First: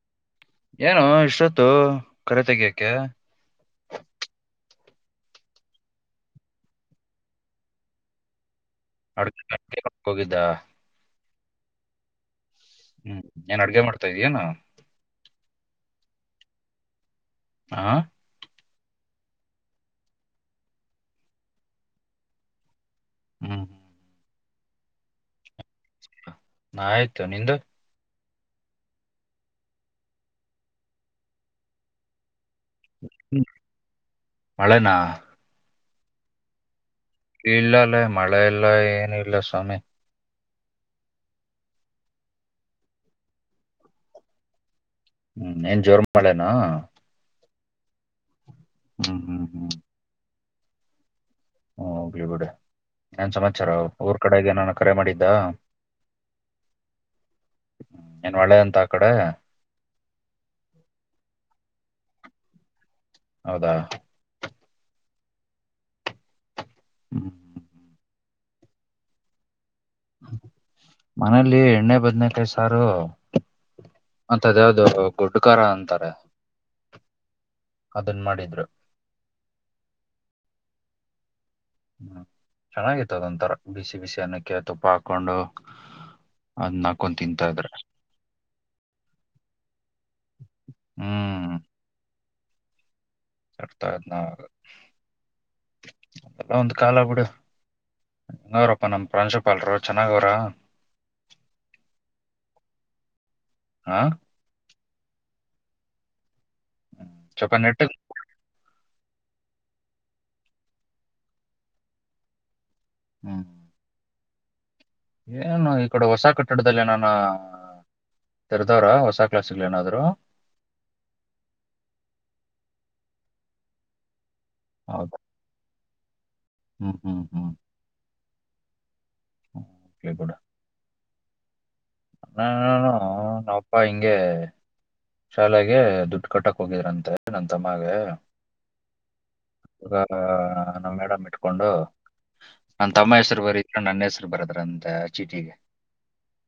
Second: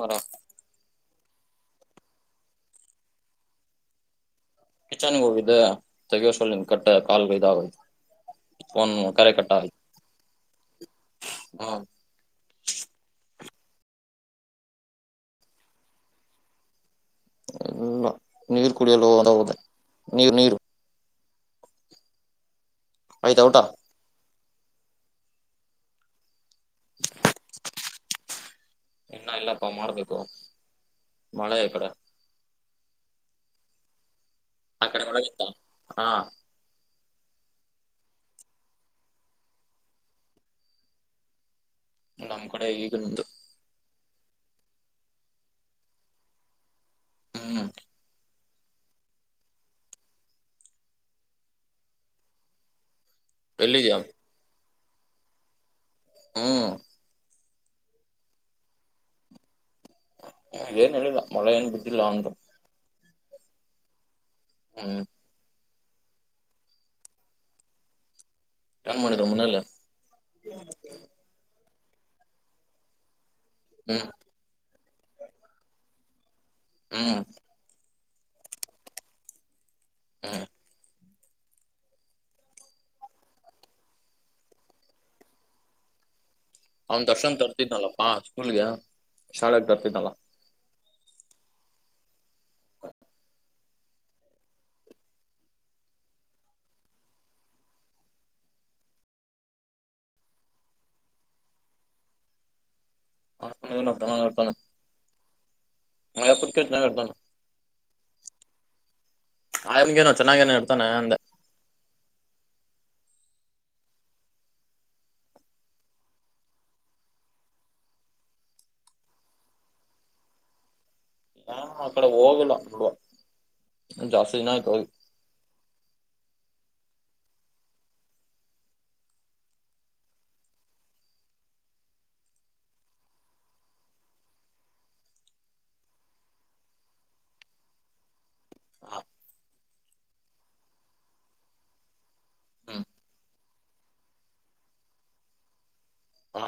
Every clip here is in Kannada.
ಬರ ಏನು ಇಷ್ಟೊತ್ತು ಕರೆ ತೆಗಿಯಕ್ಕೆ ಕಿಚನ್ಗ್ ಹೋಗಿದ್ದೆ ತೆಗೋ ಅಷ್ಟ್ರಲ್ ಕಟ್ ಕಾಲ್ ಇದಾಗೋಯ್ತು. ಫೋನ್ ಅಡ್ [unintelligible] ಹೋಗಿದ್ದ ಹ್ಮ ಹ್ಮ್ ಏನ್ ಅಡ್ಗೆ ಮಾಡ್ತಾ ಇದೀಯೇನು ಹಾ [unintelligible] ಕುಡಿಯಲು [unintelligible] ನೀರ್ ನೀರು ಆಯ್ತಾ ಊಟಾ? ಹ್ಮ್ ಆಯ್ತು ನಿಂದು? ಇನ್ನ ಇಲ್ಲಪ್ಪ ಮಾಡ್ಬೇಕು. ಮಳೆ ಈ ಕಡೆ. ಹ್ಮ್ ಮಳೆನಾ? ಹಾಂ ಇಲ್ಲ ಲೇ ಮಳೆ ಇಲ್ಲ ಏನಿಲ್ಲ ಸ್ವಾಮಿ. ನಮ್ ಕಡೆ ಈಗ ನಿಲ್ತು ಹ್ಮ್ ಏನ್ ಜೋರ್ ಮಳೆನಾ? ಹ್ಮ್ ಹ್ಮ್ ಹ್ಮ್ ಹ್ಮ್ ಹೋಗ್ಲಿ ಬಿಡಿ. ಏನ್ ಸಮಾಚಾರ ಎಲ್ಲಿದ್ಯಾ ಊರ್ ಕಡೆ ಏನನಾ? ಕರೆ ಮಾಡಿದ್ದಾ? ಹ್ಮ್ ಏನ್ ಮಳೆ ಅಂತ ಆ ಕಡೆ? ಏನ್ ಹೇಳಿಲ್ಲ, ಮಳೆ ಏನ್ ಇಲ್ಲಾಂದ್ರು. ಹೌದಾ. ಹ್ಮ್ ಹ್ಮ್ ಏನ್ ಮಾಡಿದ್ರು ಮನೇಲಿ? ಮನೇಲಿ ಎಣ್ಣೆಬದನೆಕಾಯಿ ಸಾರೂ ಹ್ಮ್ ಮತ್ ಅದ ಯಾವ್ದು ಗೊಡ್ ಖಾರ ಅಂತಾರೆ. ಹ್ಮ್ ಅದುನ್ ಮಾಡಿದ್ರು. ಹ್ಮ್ ಹ್ಮ್ ಚೆನ್ನಾಗಿತ್ತು ಅದೊಂತರ ಬಿಸಿ ಬಿಸಿ ಅನ್ನಕ್ಕೆ ತುಪ್ಪ ಹಾಕೊಂಡು ಅದ್ನ ಅವನ್ ಹಾಕೊಂಡ್ ದರ್ಶನ್ ತಿಂತಾ ಇದ್ರೆ ತರ್ತಿದ್ನಲ್ಲಪ್ಪಾ ಸ್ಕೂಲ್ಗೆ ಶಾಲೆಗ್ ತರ್ತಿದ್ನಲ್ಲ ಹ್ಮ್ ತರ್ತಾಯಿದ್ನಾ ಅದೆಲ್ಲಾ ಒಂದ್ ಕಾಲ ಬಿಡು. ಹೆಂಗವ್ರಪ್ಪ ನಮ್ ಪ್ರಾಂಶುಪಾಲ್ರು ಚೆನ್ನಾಗವ್ರ? ಹಾ ಹ್ಮ್. [unintelligible] [unintelligible] ಹ್ಮ್ ಸಲ್ಪ ನೆಟ್ಟುಗ್ ಆಯಮ್ಗೇನು ಚೆನ್ನಾಗೇನೊ ಇರ್ತಾನೆ ಅಂದೆ. ಹ್ಮ್ ಏನು ಈ ಕಡೆ ಹೊಸ ಕಟ್ಟಡದಲ್ ಏನಾನ ತೆರೆದವ್ರ ಹೊಸ ಕ್ಲಾಸ್ ಗುಳ್ ಏನಾದ್ರು? ನಾನು ಆ ಕಡೆ ಹೋಗಿಲ್ಲ ಜಾಸ್ತಿ [unintelligible] [inaudible] ಹ್ಮ ಹ್ಮ್ ಹ್ಮ್ ಹ್ಮ ಕೂಡ ನನು ನಾವ ಅಪ್ಪ ಹಿಂಗೆ ಶಾಲೆಗೆ ದುಡ್ಡು ಕಟ್ಟಕ್ ಹೋಗಿದ್ರಂತೆ ನನ್ ತಮ್ಮಗೆಗ ನ ಮೇಡಮ್ ಇಟ್ಕೊಂಡು ಹ್ಮ್ ನನ್ ತಮ್ಮ ಹೆಸ್ರು ಬರೀ ನನ್ನ ಹೆಸರು ಬರದ್ರಂತೆ ಆ ಚೀಟಿಗೆ ಹಾ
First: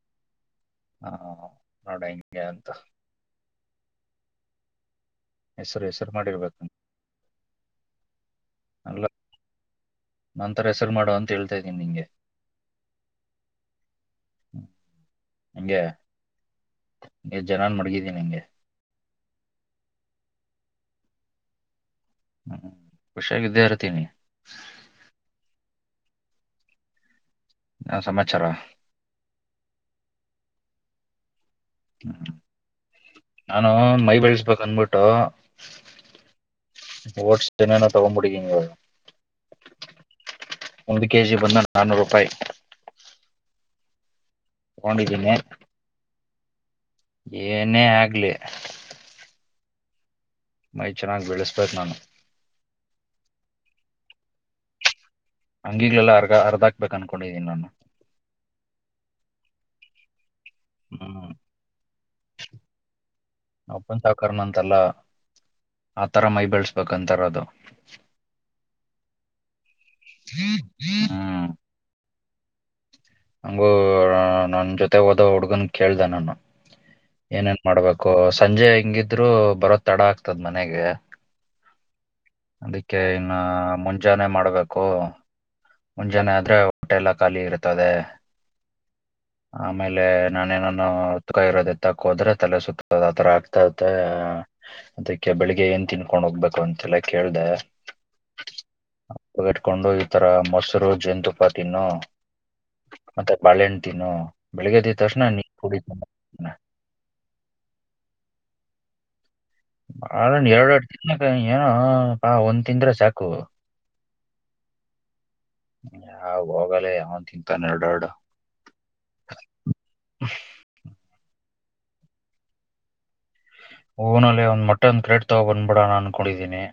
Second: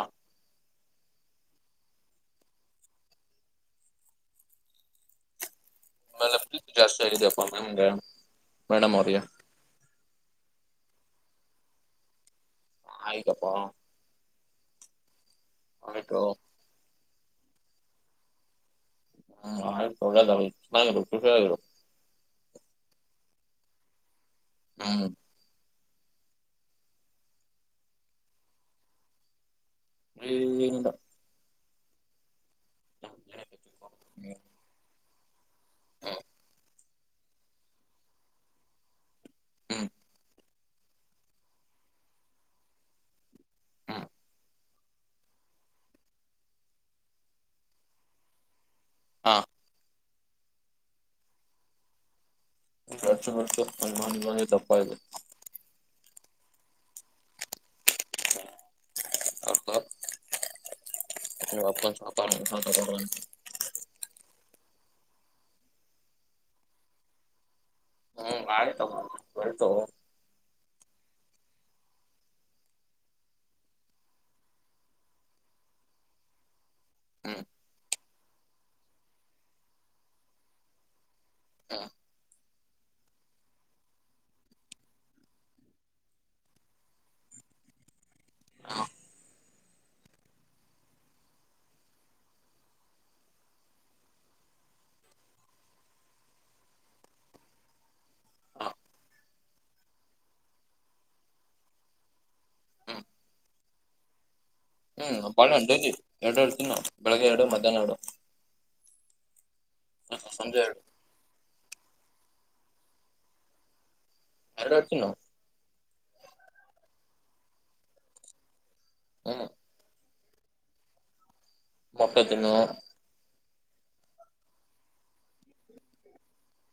ಹಾ ನೋಡಂಗೆ ಅಂತ [inaudible] ನನಗೆ ಪ್ರೀತಿ ಜಾಸ್ತಿ ಆಗಿದೆಪ್ಪ ನಮಗೆ ಮೇಡಮ ಅಲ್ಲ ಆರಿಯಾ ನಂತರ ಹೆಸರು ಮಾಡುವ ಅಂತ ಹೇಳ್ತಾ ಇದ್ದೀನಿ ನಿಂಗೆ ಆಯ್ತಪ್ಪ ಹಂಗೆ ಆಯ್ತೋ ನೀ ಜನನ್ ಮಡಗಿನೀ ನಿಂಗೆ ಹ್ಮ ಆ ಒಳ್ಳೆದು ಚೆನ್ನಾಗಿ ಖುಷಿಯಾಗಿರ ಹ್ಮ್ ಖುಷಿಯಾಗಿ ಇದ್ದೆಇರ್ತೀನಿ ಹ ಏನ್ ಸಮಮಾಚಾರ ಏನಿಲ್ಲ [inaudible] ನಾನು ಮೈ ಬೆಳಸ್ಬೇಕಕ್ ಅಂದಕೊಂಡ ಟ್ಟೋ ಹ್ಮ ಓಟ್ಸ್ನನ ತಗೊಂಡ್ಬಿಟ್ಟಿದ್ದೀನಿ ಇವಾಗ ಹ್ಮ್ ಒಂದು ಕೆಜಿ ಬನ್ ನಾನೂರು ರೂಪಾಯಿ ಹ್ಮ್ ತಗೊಂಡಿದ್ದೀನಿ ಏನೇ ಆಗ್ಲಿ ಹಾ ಮೈ ಚೆನ್ನಾಗಿ ಬೆಳೆಸಬೇಕು ನಾನು [inaudible] ತಪ್ಪಾಯ್ತು ಅಂಗಿಗಳಲ್ಲ ಅರ್ಗ ಅರ್ಧಕ್ಬೇಕ್ ಅನ್ಕೊಂಡಿದೀನಿ ನಾನು ಹ್ಮ್ [inaudible] [inaudible] ಅಲ್ಲ ಆ ತರ ಮೈ ಬೆಳಸ್ಬೇಕಂತಾರ ಅದು ಹ್ಮ್ ಆಯ್ತಪ್ಪ [unintelligible] ಹ್ಮ ಹಂಗು ನನ್ ಜೊತೆ ಹೋದ ಹುಡ್ಗನ್ ಕೇಳ್ದ ನಾನ ಹ್ಮ್ ಏನೇನ್ ಮಾಡ್ಬೇಕು ಸಂಜೆ ಹೆಂಗಿದ್ರು ಬರೋ ತಡ ಆಗ್ತದ ಮನೆಗೆ ಹ ಅದಕ್ಕೆ ಇನ್ನ ಮುಂಜಾನೆ ಮಾಡ್ಬೇಕು ಮುಂಜಾನೆ ಆದ್ರೆ ಹೊಟೆಲ್ಲ ಖಾಲಿ ಇರ್ತದೆ ಹಾ ಆಮೇಲೆ ನಾನೇನಾನ ಉತ್ಕ ಇರೋದೆತ್ತಕೋದ್ರೆ ತಲೆ ಸುತ್ತದ ಆತರ ಆಗ್ತದೆ ಅದಕ್ಕೆ ಬೆಳಿಗ್ಗೆ ಏನ್ ತಿನ್ಕೊಂಡ್ ಹೋಗ್ಬೇಕು ಅಂತೆಲ್ಲ ಕೇಳ್ದ ಹಾ ತಗಟ್ಕೊಂಡು ಈತರ ಮೊಸರು ಜೇನು ತುಪ್ಪಾ ತಿನ್ನು ಹ್ಮ್ ಮತ್ತೆ ಬಾಳೆಹಣ್ಣು ತಿನ್ನು ಬೆಳಿಗ್ಗೆ ಎದ್ದ ತಕ್ಷಣ ಹ್ಮ್ ನೀರ್ ಬಾಳಲಿ ಎರಡು ಕುಡಿತೀನಿ ಎರ್ ತಿನ್ ನ ಬೆಳಿಗ್ಗೆ ಎರಡು ಮಧ್ಯಾಹ್ನ ಎರಡು ಬಾಳೆಹಣ್ಣು ಎರಡು ಎರಡ ತಿಕ ಏನಾ ಒಂದ ತಿಂದ್ರೆ ಸಾಕು ಯರಡ್ ಯರಡ್ ತಿನ್ನು ಹ್ಮ ಯಾವ ಹೋಗಲ್ಲೇ ಯಾವನ ತಿಂತಾನ ಎರಡ ಎರಡು ಹ್ಮ್ ಹ್ಮ್ [unintelligible] ಮೊಟ್ಟೆ ತಿನ್ನು ಹೂನಲ್ಲಿೇ ಒಂದ್ ಮಟ್ಟನ್ ಬ್ರೆಡ್ ತಂದ ಬಿಡೋಣ ಅನ್ಕೊಂಡಿದ್ದೀನಿ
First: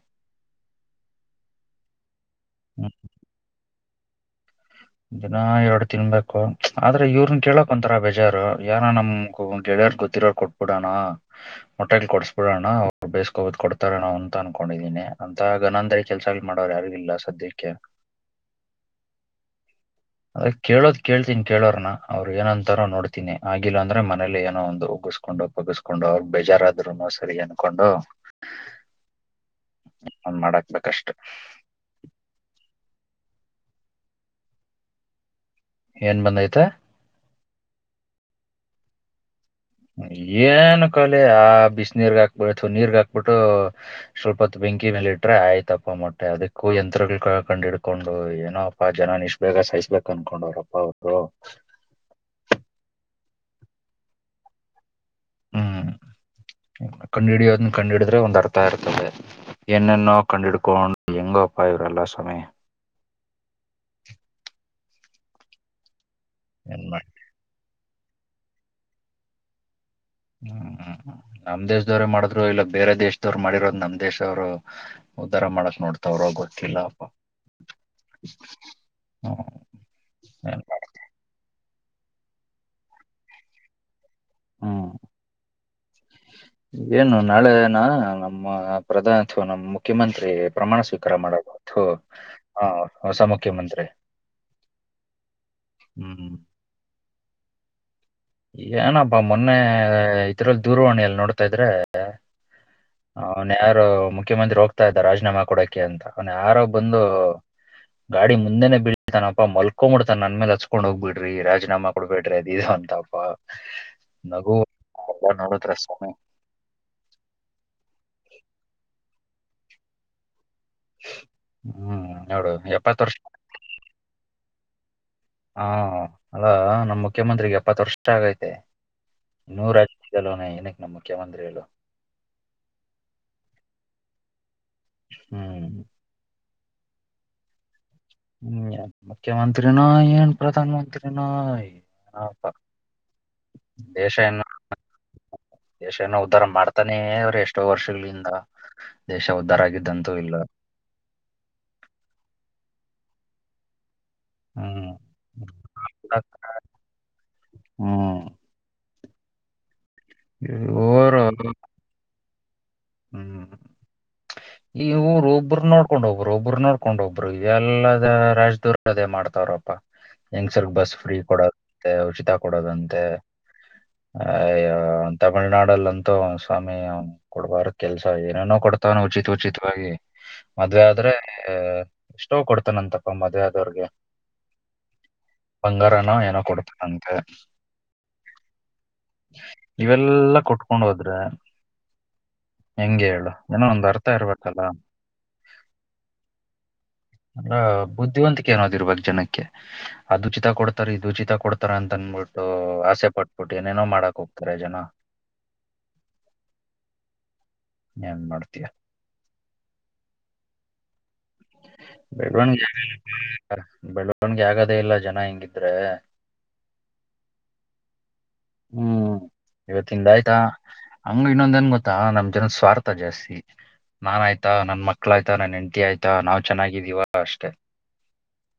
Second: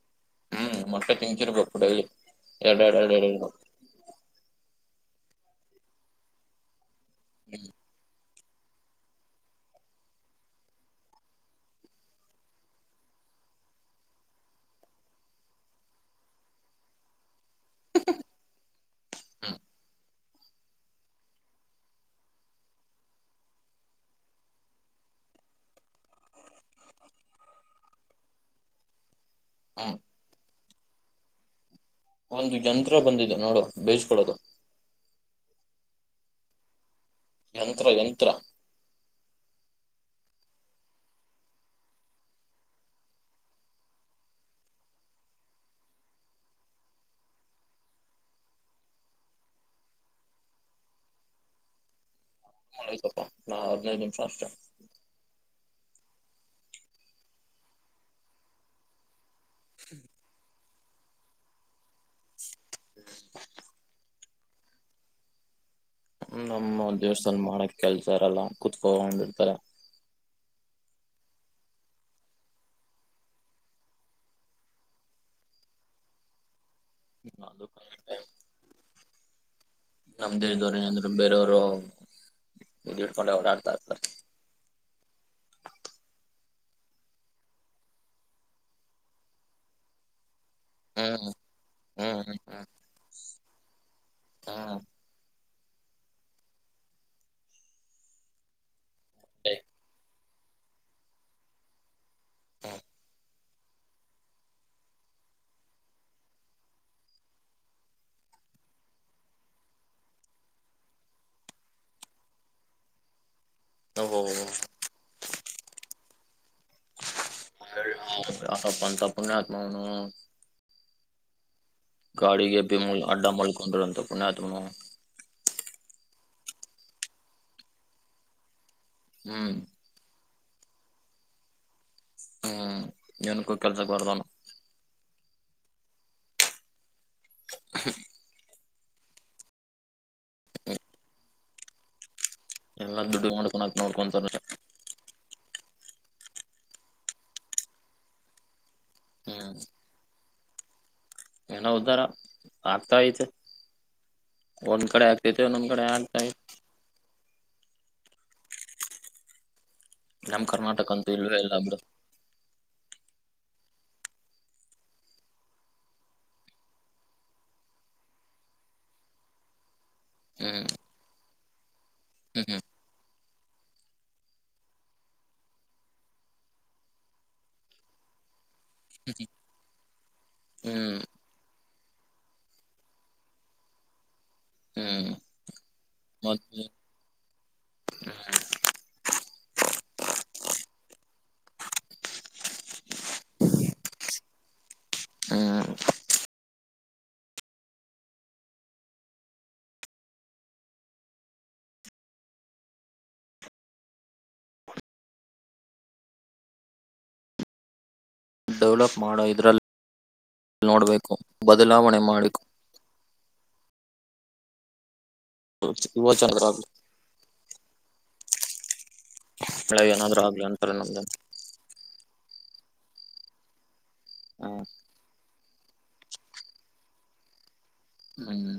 ಹ್ಮ್ ಮೊಟ್ಟೆ ತಿಂತಿರಬೇಕ್ ಕೈ ಎರಡು ಹ್ಮ್. ಎರಡು ಎರಡು ಎಡಿ [unintelligible] ದಿನ ಎರಡು ತಿನಬೇಕು ಆದ್ರ ಇವ್ರನ್ ಕೇಳಕ್ ಒಂತರ ಬೇಜಾರು ಏನೋ ನಮ್ ಗೆಳೆಯರ್ ಗೊತ್ತಿರೋರು ಕೊಟ್ಟು ಬಿಡೋಣ ಮಟನ್ ಕೊಡಿಸಿಬಿಡೋಣ ಅವರ ಬೇಸ್ಕಹೊಂಡ ಕೊಡ್ತಾರಣ ಅಂತ ಅನ್ಕೊಂಡಿದೀನಿ ಅಂತಾಗಗ ನಂದ ಕೆಲಸ ಮಾಡೋರು ಯಾರಿಲ್ಲ ಸದ್ಯ ಕೆ ಹ್ಮ್ ಅದೆ ಕೇಳೋದ್ ಕೇಳ್ತೀನಿ ಕೇಳೋರ್ನ ಅವ್ರು ಏನಂತಾರೋ ನೋಡ್ತೀನಿ ಆಗಿಲ್ಲ ಅಂದ್ರೆ ಮನೇಲಿ ಏನೋ ಒಂದು ಉಗುಸ್ಕೊಂಡು ಪಗಸ್ಕೊಂಡು ಅವ್ರ ಬೇಜಾರಾದ್ರುನು ಸರಿ ಅನ್ಕೊಂಡು ಹ್ಮ್ ಹ ಮಾಡ ಅಗಷ್ಟು ಒಂದು ಜಂತ್ರ ಬಂದಿದೆ ನೋಡು ಬೇಸ್ ಕೊಡೋದು ಏನ್ ಬಂದೈತೆ ಯಂತ್ರ ಯಂತ್ರ ಏನ ಕಾಲೆ ಆ ಬಿಸಿ ನೀರ ತಣ್ಣೀರ ಗೆ ಹಾಕಿಬಿಟ್ಟರೆ ಸ್ವಲ್ಪ ಹೊತ್ತ ಬೆಂಕಿ ಮೇಲೆ ಇಟ್ರೆ ಆಯ್ತಪ್ಪ ಮೊಟ್ಟೆ ಅದಿಕ್ಕೂ ಯಂತ್ರಗಳು ಕಂಡ ಇಡ್ಕೊಂಡು ಏನೋಪ್ಪಾ ಜನ ಇಷ್ಟ ಬೇಗ ಸಾಯಿಸಬೇಕು ಅನ್ಕೊಂಡವ್ರಪ್ಪ ಅವರು [unintelligible] ನಾ ಹದಿನೈದು ನಿಮಿಷ ಅಷ್ಟೇ ಹ್ಮ್ ಕಂಡು ಹಿಡಿಯೋದನ್ನ ಕಂಡು ಹಿಡಿದ್ರೆ ಒಂದ್ ಅರ್ಥ ಇರ್ತದೆ ಏನೇನೋ ಕಂಡು ಹಿಡ್ಕೊಂಡ್ ಎಂಗ್ ಅಪ್ಪಾ ಇವರ ಎಲ್ಲಾ ಸ್ವಾಮಿ [unintelligible] ನಮ್ಮ ಏನ್ ಮಾಡಿ ದೇವಸ್ಥಾನ್ ಮಾಡಕ್ ಕೆಲಸ್ ಸಾರಲ್ಲ ಕೂತ್ಕೊಂಡ್ ಇರುತ್ತಾರೆ ಹ್ಮ್ ಹ್ಮ್ ನಮ್ ದೇಶದವ್ರೇ ಮಾಡಿದ್ರು ಇಲ್ಲ ಬೇರೆ ದೇಶದವ್ರರು ಮಾಡಿರೋದ್ ನಮ್ ದೇಶವ್ರು ಉದ್ಧಾರ ಮಾಡಕ್ ನೋಡ್ತಾವ್ರರು ಗೊತ್ತಿಲ್ಲ ಅದು ಕರೆಕ್ಟೆ ಹ ನಮ್ಮ ದೇಶದವರು ಏನಂದ್ರು ಬೇರೆಯವರು ಹಿಡ್ಕೊಂಡು ಓಡಾಡುತ್ತಾರೆ ಹ್ಮ್ ಏನು ನಾಳೆ ನಾ ನಮ್ಮ ಪ್ರಧಾನ ಅಥವಾ ನಮ್ಮ ಮುಖ್ಯಮಂತ್ರಿ ಪ್ರಮಾಣ ಸ್ವೀಕಾರ ಹ್ಮ್ ಮಾಡಬಹುದು ಹ್ಮ್ ಹ್ಮ್ ಹ ಹೊಸ ಮುಖ್ಯಮಂತ್ರಿ ಹ್ಮ್ ಹ್ಮ್ ಹ್ಮ್ ಏನಪ್ಪಾ ಮೊನ್ನೆ ಇದರಲ್ಲಿ ದೂರವಾಣಿ ಎಲ್ಲಿ ನೋಡ್ತಾ ಇದ್ರೆ ಅವ್ನ್ ಯಾರು ಮುಖ್ಯಮಂತ್ರಿ ಹೋಗ್ತಾ ಇದ್ದ ರಾಜೀನಾಮೆ ಕೊಡಕೆ ಅಂತ ಅವನ್ ಯಾರೋ ಬಂದು ಗಾಡಿ ಮುಂದೆನೆ ಬೀಳ್ತಾನಪ ಮಲ್ಕೊಂಡ್ ಬಿಡ್ತಾನೆ ನನ್ ಮೇಲೆ ಹತ್ಸ್ಗೊಂದು ಹೋಗ್ ಬಿಡ್ರಿ ರಾಜೀನಾಮೆ ಕೊಡಬೇಡ್ರಿ ಅದು ಇದು ಅಂತ [unintelligible] [unintelligible] ಅದೆಲ್ಲ ನೋಡಿದ್ರೆ ಸ್ವಾಮಿ ಪುಣ್ಯಾತ್ಮ ಅವ್ನು [inaudible] ನೋಡು ಗಾಡಿಗೆ ಎಪ್ಪತ್ತು ಬಿಲ್ ವರ್ಷ ಅಡ್ಡ ಮಾಡಕೊಂಡರು ಅಂತ ಪುಣ್ಯಾತ್ನು. ಹಾ ಅಲ್ಲಾ ನಮ್ಮ್ ಮುಖ್ಯಮಂತ್ರಿರಿಗೆ ಎಪ್ಪತ್ ವರ್ಷ ಆಗೈತೆ. ಹ್ಮ್ ನೂರಾ [unintelligible] ಇನ್ಯಾಕೆ ನಮ್ಮ್ ಮುಖ್ಯಮಂತ್ರಿ ಹೇಳು ಹ್ಮ್ ಏನುಕ್ಕು ಕೆಲ್ಸಕ್ಕೆ ಬಾರದವನು. ಹ್ಮ್. [unintelligible] ಹ್ಮ್ ಮುಖ್ಯಮಂತ್ರಿನ ಏನ್ ಪ್ರಧಾನ ಮಂತ್ರಿನೋ ಎಲ್ಲಾ ದುಡ್ಡು ಮಾಡಕೋ ದೇಶ ನೋಡ್ಕೊಂತರ್. ಏನ ದೇಶ ಏನೋ ಉದ್ಧಾರ ಮಾಡ್ತಾನೆ ಅವ್ರ ಎಷ್ಟೋ ವರ್ಷಗಳಿಂದ ದೇಶ ಹ್ಮ್ ಉದ್ಧಾರ ಆಗಿದ್ದಂತೂ ಇಲ್ಲ. ಏನೋ ಉದಾರ ಆಗ್ತಾ ಅಯ್ತೆ ಒಂದ್ ಹ್ಮ್ ಕಡೆ ಆಗ್ತೈತೆ ಒಂದೊಂದ್ ಕಡೆ ಆಗ್ತಾ. ಹ್ಮ್. ನಮ್ ಕರ್ನಾಟಕ ಅಂತೂ ಇವರು ಇಲ್ಲವೆ ಇಲ್ಲ ಬಿಡು. ಹ್ಮ್ ಈ ಊರು ಒಬ್ರು ನೋಡ್ಕೊಂಡ್ ಒಬ್ರು ಒಬ್ರು ನೋಡ್ಕೊಂಡ ಒಬ್ರು ಇವೆಲ್ಲದ ರಾಜ್ಯದವ್ರು ಅದೇ ಮಾಡ್ತವ್ರಪ್ಪಾ ಹೆಂಗ್ ಸರ್ ಹ್ಮ್ ಬಸ್ ಫ್ರೀ ಕೊಡೋ. ಮತ್ತೆ ಉಚಿತ ಹ್ಮ್ ಕೊಡೋದಂತೆ. ಹಾ ತಮಿಳ್ನಾಡಲ್ಲಂತೂ ಸ್ವಾಮಿ ಕೊಡ್ಬಾರ. ಕೆಲ್ಸ ಏನೇನೋ ಕೊಡ್ತವನ ಉಚಿತ ಉಚಿತವಾಗಿ ಮದ್ವೆ ಹ್ಮ್ ಆದ್ರೆ. ಎಷ್ಟೋ ಕೊಡ್ತಾನಂತಪ್ಪ ಮದ್ವೆ ಆದವ್ರ್ಗೆ. ಹ್ಮ್ ಬಂಗಾರನ ಏನೋ ಮತ್ತೆ ಕೊಡ್ತನಂತೆ [inaudible] ನನಗೆ ಇವೆಲ್ಲ ಕೊಟ್ಟ. ಕೊಟ್ಕೊಂಡು ಹೋದ್ರೆ. ಹೆಂಗಗೆ ಹೇಳು ಇಏನೋ ಒಂದು ಅರ್ಥ ಇರ್ಬೇಕಲ್ಲ. ಹ್ಮ. ಅಂದ್ರ ಬುದ್ಧಿವಂತಿಕೆ ಏನೋದ ಇರ್ಬೇಕು ಜನಕ್ಕೆ ಅದ ಉಚಿತ ಕೊಡ್ತಾರ ಇದು ಉಚಿತ ಕೊಡ್ತಾರ ಅಂತ ಅನ್ಬಿಟ್ಟು ಆಸೆ ಪಟ್ಬಿಟ್ಟು ಏನೇನೋ ಮಾಡಕ್ ಹೋಗ್ತಾರೆ ಜನ. ಏನ್ ಮಾಡ್ತೀಯ ಡೆವಲಪ್ ಮಾಡೋ ಇದ್ರಲ್ಲಿ [inaudible] ನೋಡ್ಬೇಕು. ಬದಲಾವಣೆ [unintelligible] ಮಾಡಿ ನನ್ಗೆ ಆಗದ ಇಲ್ಲ. ಜನ ಹಂಗಿದ್ರೆ ಯುವಜನರ ಹ್ಮ್ ಬೆಳೆ ಇವತ್ತಿಂದ ಏನಾದ್ರು ಆಯ್ತಾ ಆಗ್ಲಿ ಅಂತಾರೆ ನಮ್ದು ಹಂಗ ಇನ್ನೊಂದೇನ್ ಗೊತ್ತಾ ನಮ್ ಜನ ಸ್ವಾರ್ ಜಾಸ್ತಿ ನಾನ್ ಆಯ್ತಾ ಹ್ಮ್ ನನ್ ಮಕ್ಳಾಯ್ತ. ಎಟ ಆಯ. [unintelligible] ನಾವ್ ಚೆನ್ನಾಗಿದ್ದೀವಾ ಅಷ್ಟೇ. ಹ್ಮ್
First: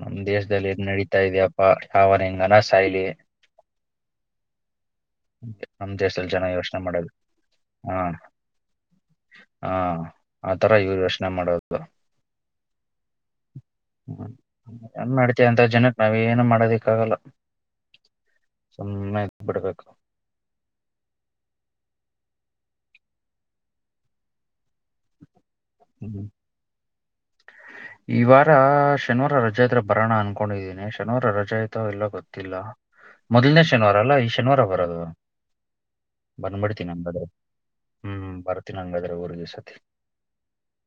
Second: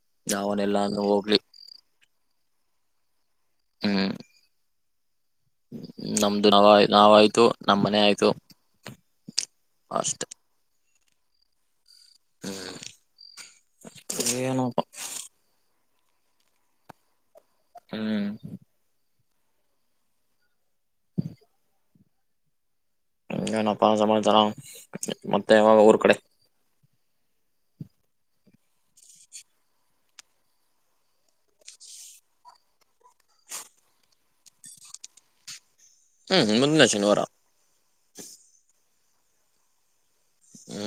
ನಮ್ ದೇಶದಲ್ಲಿ ಯಾವನೆಲ್ಲ ಏನ್ ಅನ್ನು ನಡೀತಾ ಹೋಗ್ಲಿ ಇದೆ ಅಪ್ಪ. ಅವನ ಹೆಂಗನ ಸಾಯ್ಲಿ ಹೂ ನಮ ದೇಶದಲ್ಲಿ ಜನ ಯೋಚನೆ ಮಾಡದು ನಾವಾಯ್ತು ನಮ್ ಹಾ ಮನೆ ಆಯ್ತು ಹಾ ಅಷ್ಟೆ ಆತರ ಇವರ ಯೋಚನೆ ಮಾಡೋದು [unintelligible] ಹ್ಮ್ ಏನಪ್ಪ ಏನ್ ಮಾಡತಿ ಅಂತ ಜನ ನಾವ್ ಏನು ಮಾಡೋದಿಕ್ಕ ಆಗಲ್ಲ ಹ್ಮ್ ಸುಮ್ಮ ಬಿಡ್ಬೇಕು ಹನ್ಪ್ಪ ಸಮಮ್ಮತರ [unintelligible] ಮತ್ತೆ ಯಾವಾಗ ಊರ್ ಕಡೆ ಹ್ಮ್. ಈ ವಾರ ಶನಿವಾರ ರಜಾಯತ್ರ ಬರೋಣ ಅನ್ಕೊಂಡಿದ್ದೀನಿ ಶನಿವಾರ ರಜಾಯತ ಎಲ್ಲ ಗೊತ್ತಿಲ್ಲ ಮೊದಲ್ನೇ ಶನಿವಾರ ಅಲ್ಲಾ ಈ ಶನಿವಾರ ಬರದು ಹ್ಮ್ ಮುಂದಿನ ಬಂದ್ಬಿಡ್ತೀನಿ ಶನಿವಾರ ಹಂಗಾದ್ರೆ ಹು ಬರ್ತೀನಿ ಹಂಗಾದ್ರ ಬರ ಊರ್ಗ ಸಾ [unintelligible] ಹೂ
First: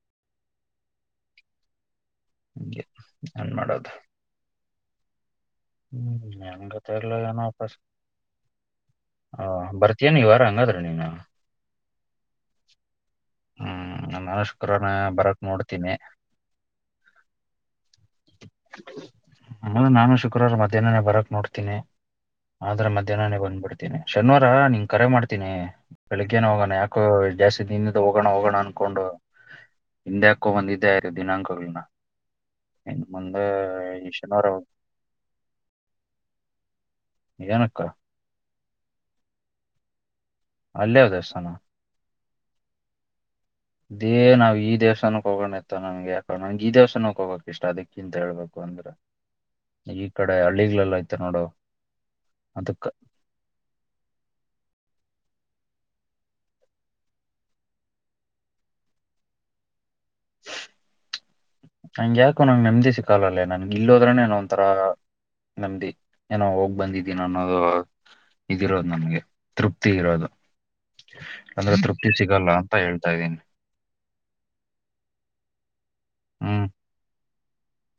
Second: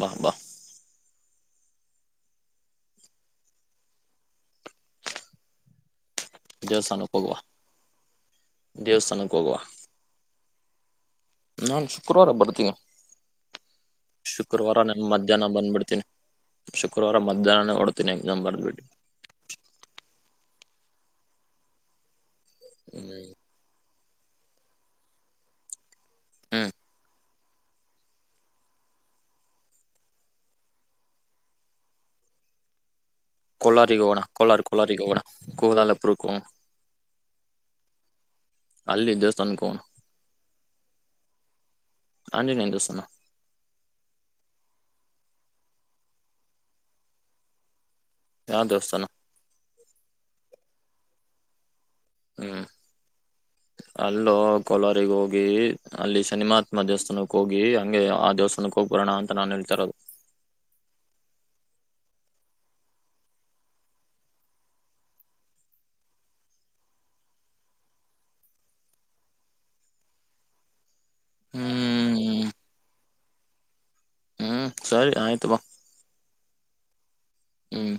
ಬಾ ಬಾ ಹಗೆ ನನ್ ಮಾಡೋದು [unintelligible] ಹು ಹೆಂಗ ದೇವಸ್ಥಾನಕ್ಕೆ ಬರಲೋ ಹೋಗುವ ಏನ ವಾಪಸ್ ದೇವಸ್ಥಾನಕ್ಕೆ ಹೋಗುವ ಹ ಬರ್ತೀನಿ ಈ ವಾರ ನಡ್ರಿ ನೀನು [unintelligible] ನಾನ್ ಶುಕ್ರವಾರ ಬರ್ತೀನಿ ಹ್ಮ್ ನಾನು ಶುಕ್ರವಾರ ನ ಬರಕ್ ಮಧ್ಯಾಹ್ನ ನೋಡ್ತೀನಿ ಬಂದ್ಬಿಡ್ತೀನಿ ಶುಕ್ರವಾರ ಮಧ್ಯಾಹ್ನನೇ ಹೊಓಡ್ತೀನಿ ಎಕ್ಸಾಮ್ ಬರ್ದಬಿಟ್ಟು ದಿನನೇ ಬರಕ್ ನೋಡ್ತೀನಿ ಆದ್ರೆ ಮಧ್ಯನನೆ ಬಂದ್ ಬಿಡ್ತೀನಿ ಶನಿವಾರ ನಿನ್ ಕರೆ ಮಾಡ್ತೀನಿ ಬೆಳಿಗ್ಗೆನ್ ಹ್ಮ್ ಹೋಗೋಣ ಯಾಕೆ ಜಾಸ್ತಿ [unintelligible] [inaudible] ಹೋಗೋಣ ಹೋಗೋಣ ಅನ್ಕೊಂಡು ಹಿಂದ್ಯಾಕೋ ಬಂದಿದ್ದೆ ದಿನಾಂಕಗಳನ್ನ ಮುಂದೆ ಕೊಳ್ಳಾರಿ ಈ ಹೋಗೋಣ ಶನಿವಾರ ಕೊಳ್ಳಾರಿ ಕೊಳ್ಳಾರಿ ಹೋಗೋಣ ಕೋಲಾಲಪುರಕ ಏನಕ್ಕ ಅಲ್ಲಿ ದೇವಸ್ಥಾನ ಹೋಗೋಣ ಅಲ್ಲೇ ಯಾವ ದೇವಸ್ಥಾನ ಆಂಜನೇಯ ದೇವಸ್ಥಾನ ಏ ನಾವ್ ಈ ದೇವಸ್ಥಾನ ಹೋಗೋಣತ್ತ ನನ್ಗೆ ಯಾಕ ನನ್ಗೆ ಈ ದೇವಸ್ಸಾನಕ್ಕೆ ಹೋಗಕ್ ಇಷ್ಟ ಅದಕ್ಕೆ ಕ್ಕಿಂತ ಹೇಳ್ಬೇಕು ಯಾವ ಅಂದ್ರೆ ದೇವಸ್ಥಾನ ಈ ಕಡೆ ಹಳ್ಳಿಗಳಲ್ಲೇ ಐತಿ ನೋಡು ಹೂ ಅದಕ್ಕ ಅಲ್ಲೋ ಕೊಲಾರಗ ಹೋಗ ಹಿ ಅಲ್ಲಿ ಶನಿಮಾತ್ಮ ದೇವಸ್ಥಾನಕ್ ಹೋಗಿ ಹಂಗೆ ಆ ದೇವಸ್ಥಾನಕ್ಕೆ ಹೋಗ್ಬರೋಣ ಅಂತ ನಾನ್ ಹೇಳ್ತಿರೋದು ನಂಗ ಯಾಕೋ ನಂಗೆ ನೆಮ್ದಿ ಸಿಕ್ಕಲ್ಲಲ್ಲೇ ನನ್ಗೆ ಇಲ್ಲೋದ್ರನೆ ಒಂಥರಾ ನೆಮದಿ ಏನೋ ಹೋಗ್ ಬಂದಿದ್ದೀನ ಅನ್ನೋದು ಇದಿರೋದು ನನ್ಗೆ ತೃಪ್ತಿ ಇರೋದು ಅಂದ್ರೆ ತೃಪ್ತಿ ಹ್ಮ್ ಸಿಗಲ್ಲ ಅಂತ ಹೇಳ್ತಾ ಇದ್ದೀನಿ ಹ್ಮ್ ಸರಿ ಆಯ್ತು ಬಾ ಹ್ಮ್ ಹ್ಮ್